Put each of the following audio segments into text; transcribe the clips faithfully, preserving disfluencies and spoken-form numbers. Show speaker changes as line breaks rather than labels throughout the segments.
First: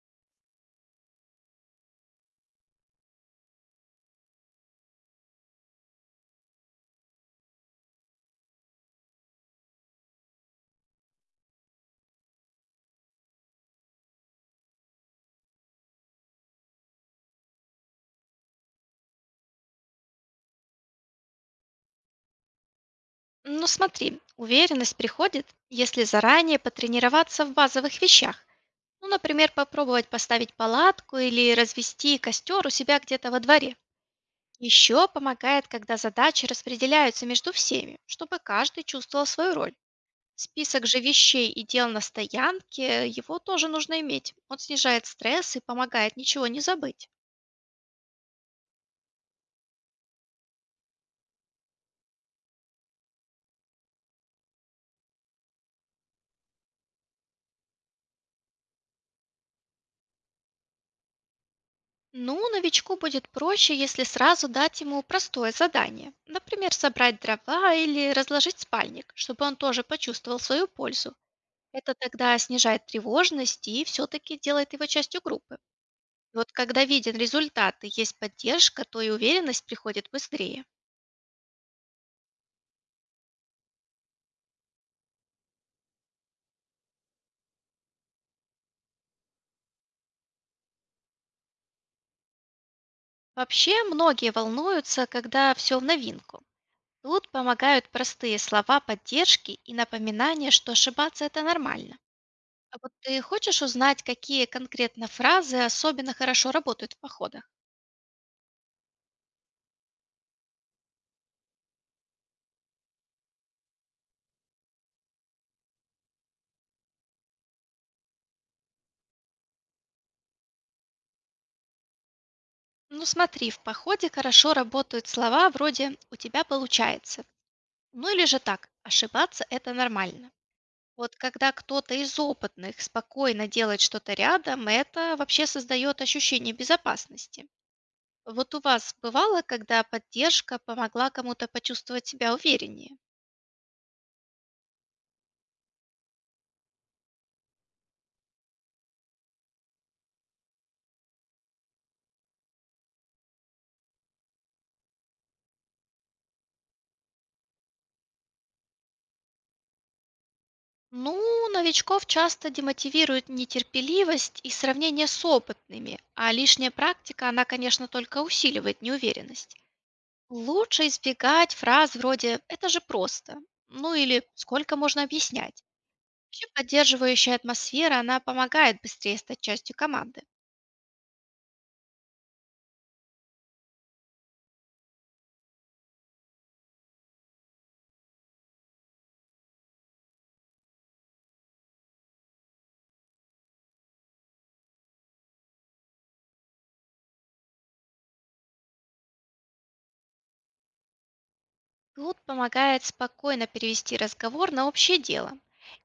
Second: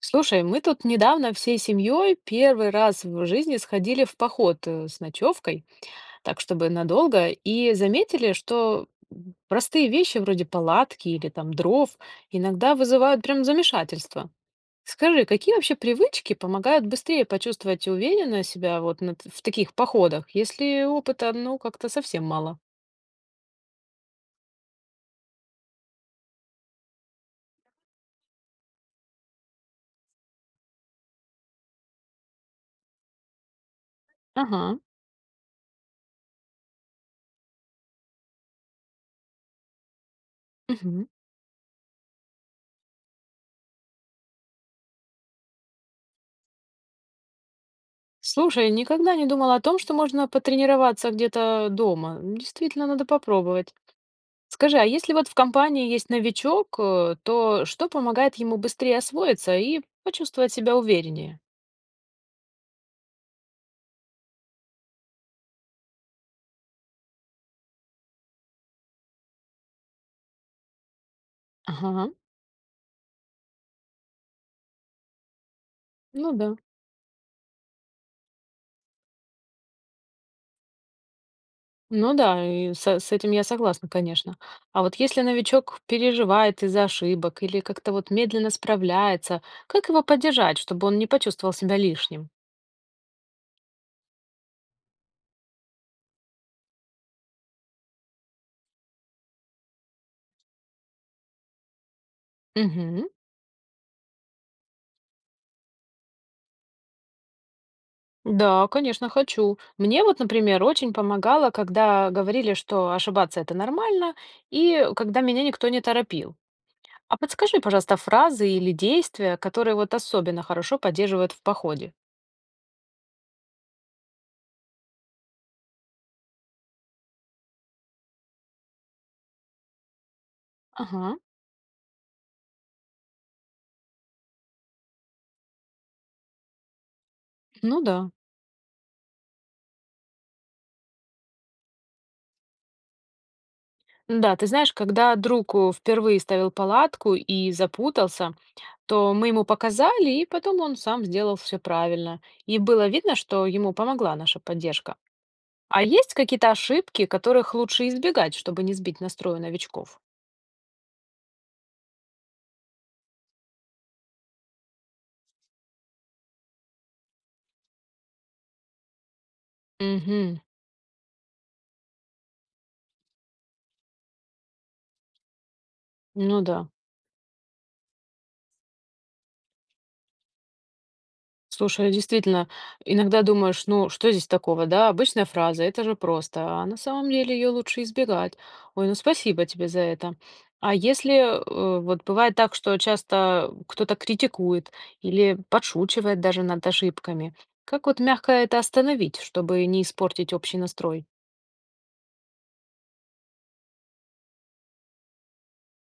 Слушай, мы тут недавно всей семьей первый раз в жизни сходили в поход э, с ночевкой, так чтобы надолго, и заметили, что м, простые вещи вроде палатки или там дров иногда вызывают прям замешательство. Скажи, какие вообще привычки помогают быстрее почувствовать уверенно себя вот на т- в таких походах, если опыта, ну, как-то совсем мало?
Ну смотри, уверенность приходит, если заранее потренироваться в базовых вещах. Ну, например, попробовать поставить палатку или развести костер у себя где-то во дворе.
Ага.
Еще помогает, когда задачи распределяются между всеми, чтобы каждый чувствовал свою роль. Список же
Мгм.
вещей и дел на стоянке, его тоже нужно иметь. Он снижает стресс и помогает ничего не забыть.
Слушай, никогда не думала о том, что можно потренироваться где-то дома. Действительно, надо попробовать. Скажи, а если вот в компании есть новичок, э, то что помогает ему быстрее освоиться и почувствовать себя увереннее?
Ну, новичку будет проще, если сразу дать ему простое задание. Например, собрать дрова или разложить спальник, чтобы он тоже почувствовал свою пользу. Это
Ага,
тогда снижает тревожность и все-таки делает его частью группы.
ну да.
Вот когда виден результат и есть поддержка, то и уверенность приходит быстрее.
Ну да, и со- с этим я согласна, конечно. А вот если новичок переживает из-за ошибок или как-то вот медленно справляется, как его поддержать, чтобы он не почувствовал себя лишним?
Вообще, многие волнуются, когда все в новинку. Тут помогают простые слова поддержки и напоминание, что ошибаться это нормально. А вот
Мгм.
ты хочешь узнать, какие конкретно фразы особенно хорошо работают в походах?
Да, конечно, хочу. Мне вот, например, очень помогало, когда говорили, что ошибаться это нормально, и когда меня никто не торопил. А подскажи, пожалуйста, фразы или действия, которые вот особенно хорошо поддерживают в походе.
Ну смотри, в походе хорошо работают слова вроде «у тебя получается». Ну или же так, ошибаться– это нормально.
Ага,
Вот когда кто-то из опытных спокойно делает что-то рядом, это вообще создает ощущение безопасности.
ну да.
Вот у вас бывало, когда поддержка помогла кому-то почувствовать себя увереннее?
Да, ты знаешь, когда друг э, впервые ставил палатку и запутался, то мы ему показали, и потом он сам сделал все правильно. И было видно, что ему помогла наша поддержка. А есть какие-то ошибки, которых лучше избегать, чтобы не сбить настрой у новичков?
Ну, новичков часто демотивирует нетерпеливость и сравнение с опытными, а лишняя практика, она, конечно, только усиливает неуверенность.
Угу,
Лучше избегать фраз вроде «это же просто», ну или «сколько можно объяснять».
ну
Вообще
да.
поддерживающая атмосфера, она помогает быстрее стать частью команды.
Слушай, действительно, иногда думаешь, ну что здесь такого, да, обычная фраза, это же просто, а на самом деле ее лучше избегать. Ой, ну спасибо тебе за это. А если э, вот бывает так, что часто кто-то критикует или подшучивает даже над ошибками, как вот мягко это остановить, чтобы не испортить общий настрой?
Тут помогает спокойно перевести разговор на общее дело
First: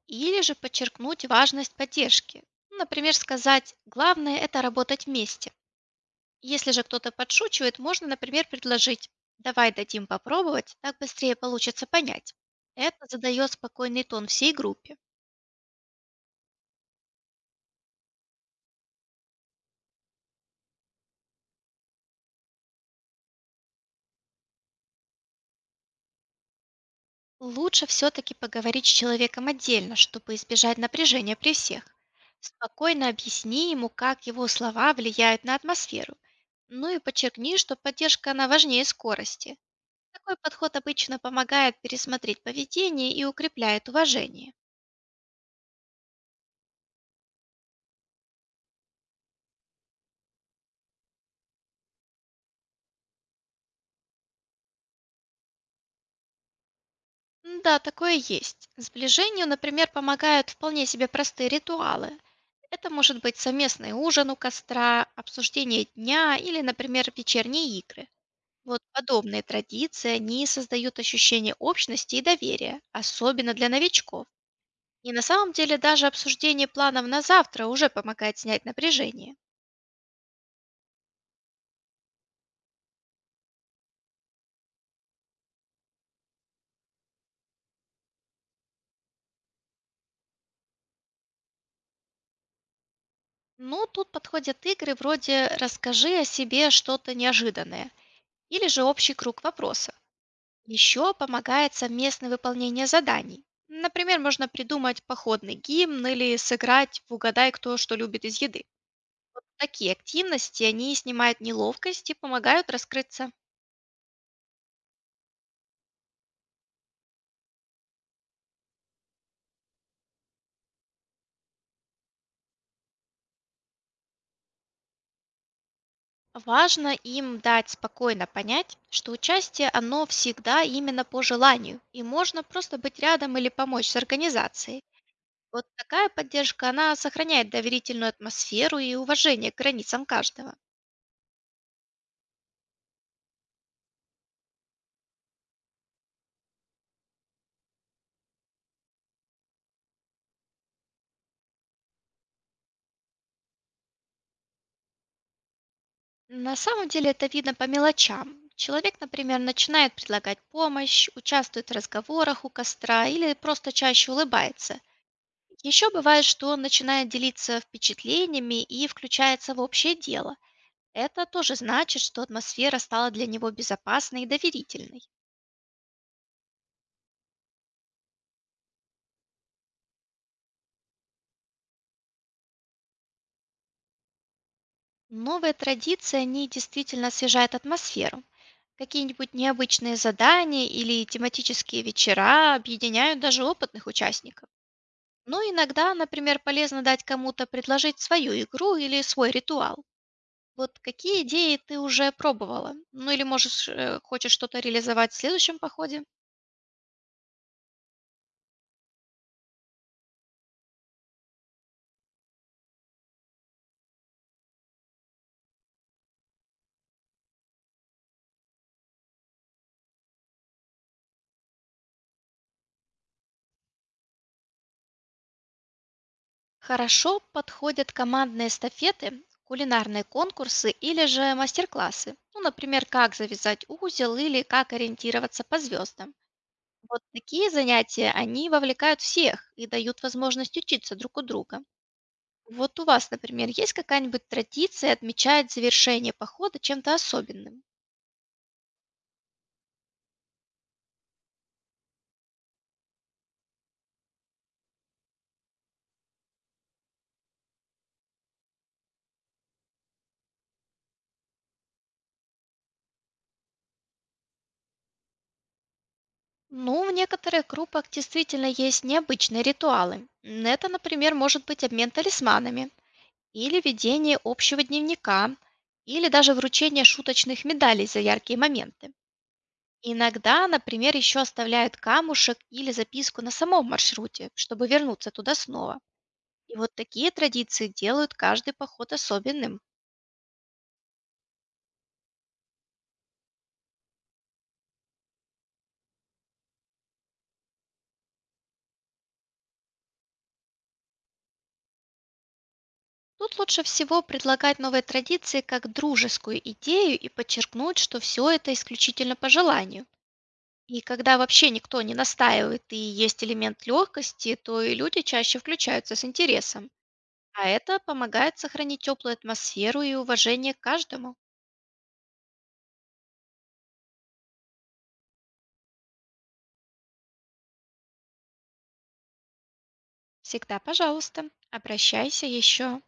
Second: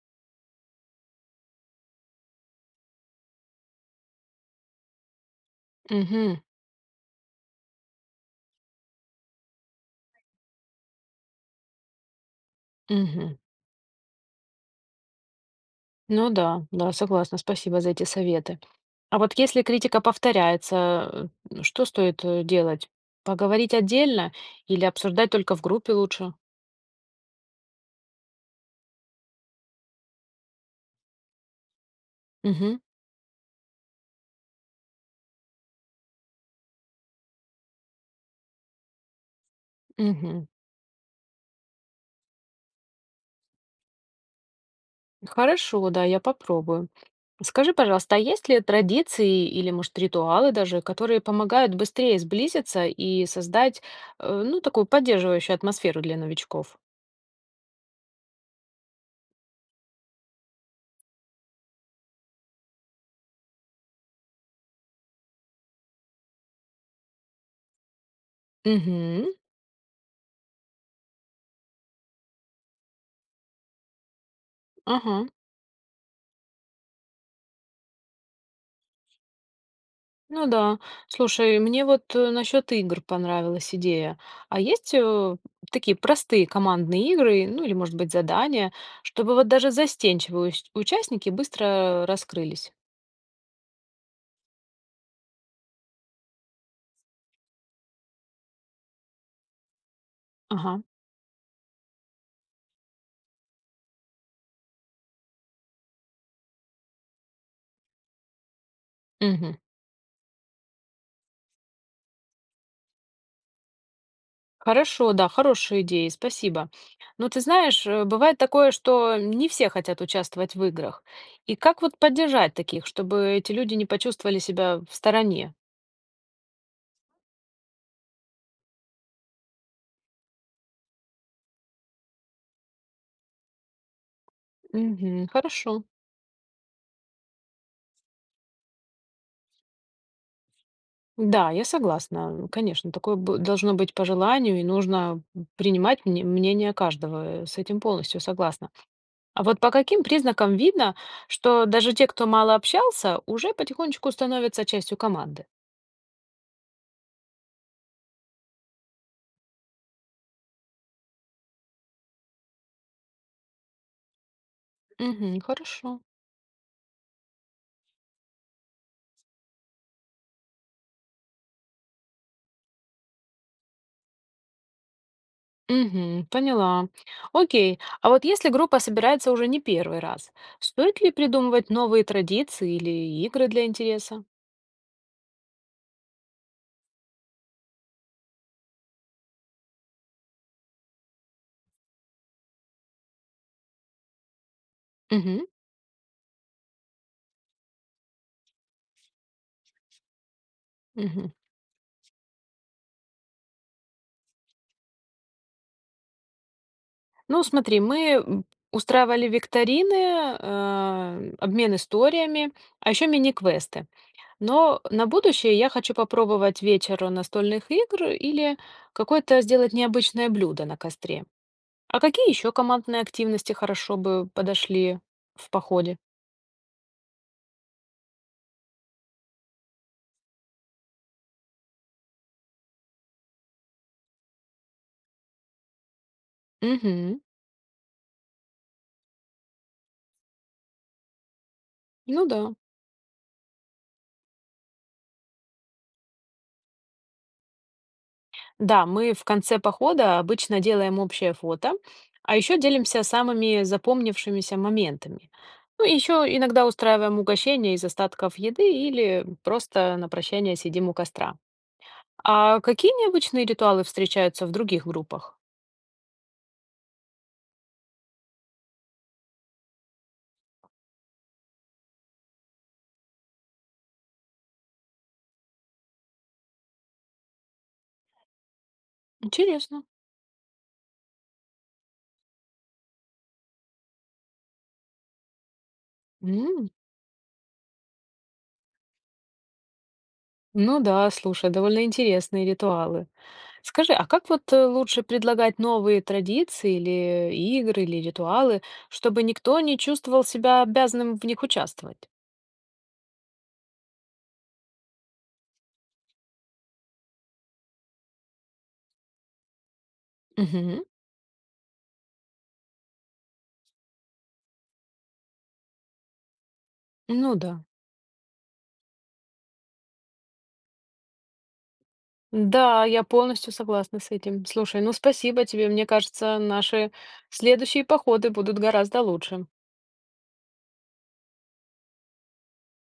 или же подчеркнуть важность поддержки. Например, сказать «главное– это работать вместе».
Угу,
Если же кто-то подшучивает, можно, например, предложить «давай дадим попробовать, так быстрее получится понять». Это
угу.
задает спокойный тон всей группе.
Ну да, да, согласна, спасибо за эти советы. А вот если критика повторяется, э, что стоит э, делать? Поговорить отдельно или обсуждать только в группе лучше?
Лучше все-таки поговорить с человеком отдельно, чтобы избежать напряжения при всех.
Мгм,
Спокойно объясни ему, как его слова влияют на атмосферу. Ну и подчеркни, что поддержка она важнее скорости. Такой
мгм.
подход обычно помогает пересмотреть поведение и укрепляет уважение.
Хорошо, да, я попробую. Скажи, пожалуйста, а есть ли традиции или, может, ритуалы даже, которые помогают быстрее сблизиться и создать, э, ну, такую поддерживающую атмосферу для новичков?
М, Да, такое есть. Сближению, например, помогают вполне себе простые ритуалы. Это может быть совместный ужин у костра, обсуждение дня или, например, вечерние игры. Вот
Угу,
подобные традиции, они создают ощущение общности и доверия, особенно для новичков. И на
ага.
самом деле даже обсуждение планов на завтра уже помогает снять напряжение.
Ну да. Слушай, мне вот э, насчет игр понравилась идея. А есть э, такие простые командные игры, ну или, может быть, задания, чтобы вот даже застенчивые ус- участники быстро раскрылись?
Ну, тут подходят игры вроде «Расскажи о себе что-то неожиданное» или же «Общий круг вопросов».
Ага.
Еще помогает совместное выполнение заданий. Например, можно придумать походный гимн или сыграть в «Угадай, кто что любит из еды».
Мгм.
Такие активности, они снимают неловкость и помогают раскрыться.
Хорошо, да, хорошая идея, спасибо. Но ты знаешь, э, бывает такое, что не все хотят участвовать в играх. И как вот поддержать таких, чтобы эти люди не почувствовали себя в стороне?
Важно им дать спокойно понять, что участие, оно всегда именно по желанию, и можно просто быть рядом или помочь с организацией.
Мгм.
Вот
Хорошо.
такая поддержка, она сохраняет доверительную атмосферу и уважение к границам каждого.
Да, я согласна. Конечно, такое б- должно быть по желанию, и нужно принимать мне- мнение каждого. э, С этим полностью согласна. А вот по каким признакам видно, что даже те, кто мало общался, уже потихонечку становятся частью команды?
На самом деле это видно по мелочам. Человек, например, начинает предлагать помощь, участвует в разговорах у костра или просто чаще улыбается.
Угу,
Еще
хорошо.
бывает, что он начинает делиться впечатлениями и включается в общее дело. Это тоже значит, что атмосфера стала для него безопасной и доверительной.
Угу, поняла. Окей. А вот если группа собирается уже не первый раз, стоит ли придумывать новые традиции или игры для интереса?
Новые традиции, они действительно освежают атмосферу. Какие-нибудь необычные задания или тематические вечера объединяют даже опытных участников. Но иногда, например, полезно дать кому-то предложить свою игру или свой ритуал. Вот какие
Угу.
идеи ты уже пробовала? Ну или можешь, э, хочешь что-то реализовать в следующем походе?
Ну, смотри, мы устраивали викторины, э, обмен историями, а еще мини-квесты. Но на будущее я хочу попробовать вечер настольных игр или какое-то сделать необычное блюдо на костре. А какие еще командные активности хорошо бы подошли в походе?
Хорошо подходят командные эстафеты, кулинарные конкурсы или же мастер-классы. Ну, например, как завязать узел или как ориентироваться по звездам. Вот
Угу.
такие занятия, они вовлекают всех и дают возможность учиться друг у друга.
Ну да.
Вот у вас, например, есть какая-нибудь традиция отмечать завершение похода чем-то особенным?
Да, мы в конце похода обычно делаем общее фото, а еще делимся самыми запомнившимися моментами. Ну, еще иногда устраиваем угощение из остатков еды или просто на прощание сидим у костра. А какие необычные ритуалы встречаются в других группах?
Ну, в некоторых группах действительно есть необычные ритуалы. М, Это, например, может быть обмен талисманами, или ведение общего дневника, или даже вручение шуточных медалей за яркие моменты.
Интересно.
Иногда, например, еще оставляют камушек или записку на самом маршруте, чтобы вернуться туда снова. И
М,
вот такие традиции делают каждый поход особенным.
Ну да, слушай, довольно интересные ритуалы. Скажи, а как вот э, лучше предлагать новые традиции или игры, или ритуалы, чтобы никто не чувствовал себя обязанным в них участвовать?
Тут лучше всего предлагать новые традиции как дружескую идею и подчеркнуть, что все это исключительно по желанию.
Мгм.
И когда вообще никто не настаивает и есть элемент легкости, то и люди чаще включаются с интересом.
Ну
А
да.
это помогает сохранить теплую атмосферу и уважение к каждому.
Да, я полностью согласна с этим. Слушай, ну спасибо тебе. Мне кажется, наши следующие походы будут гораздо лучше.
Всегда, пожалуйста, обращайся еще.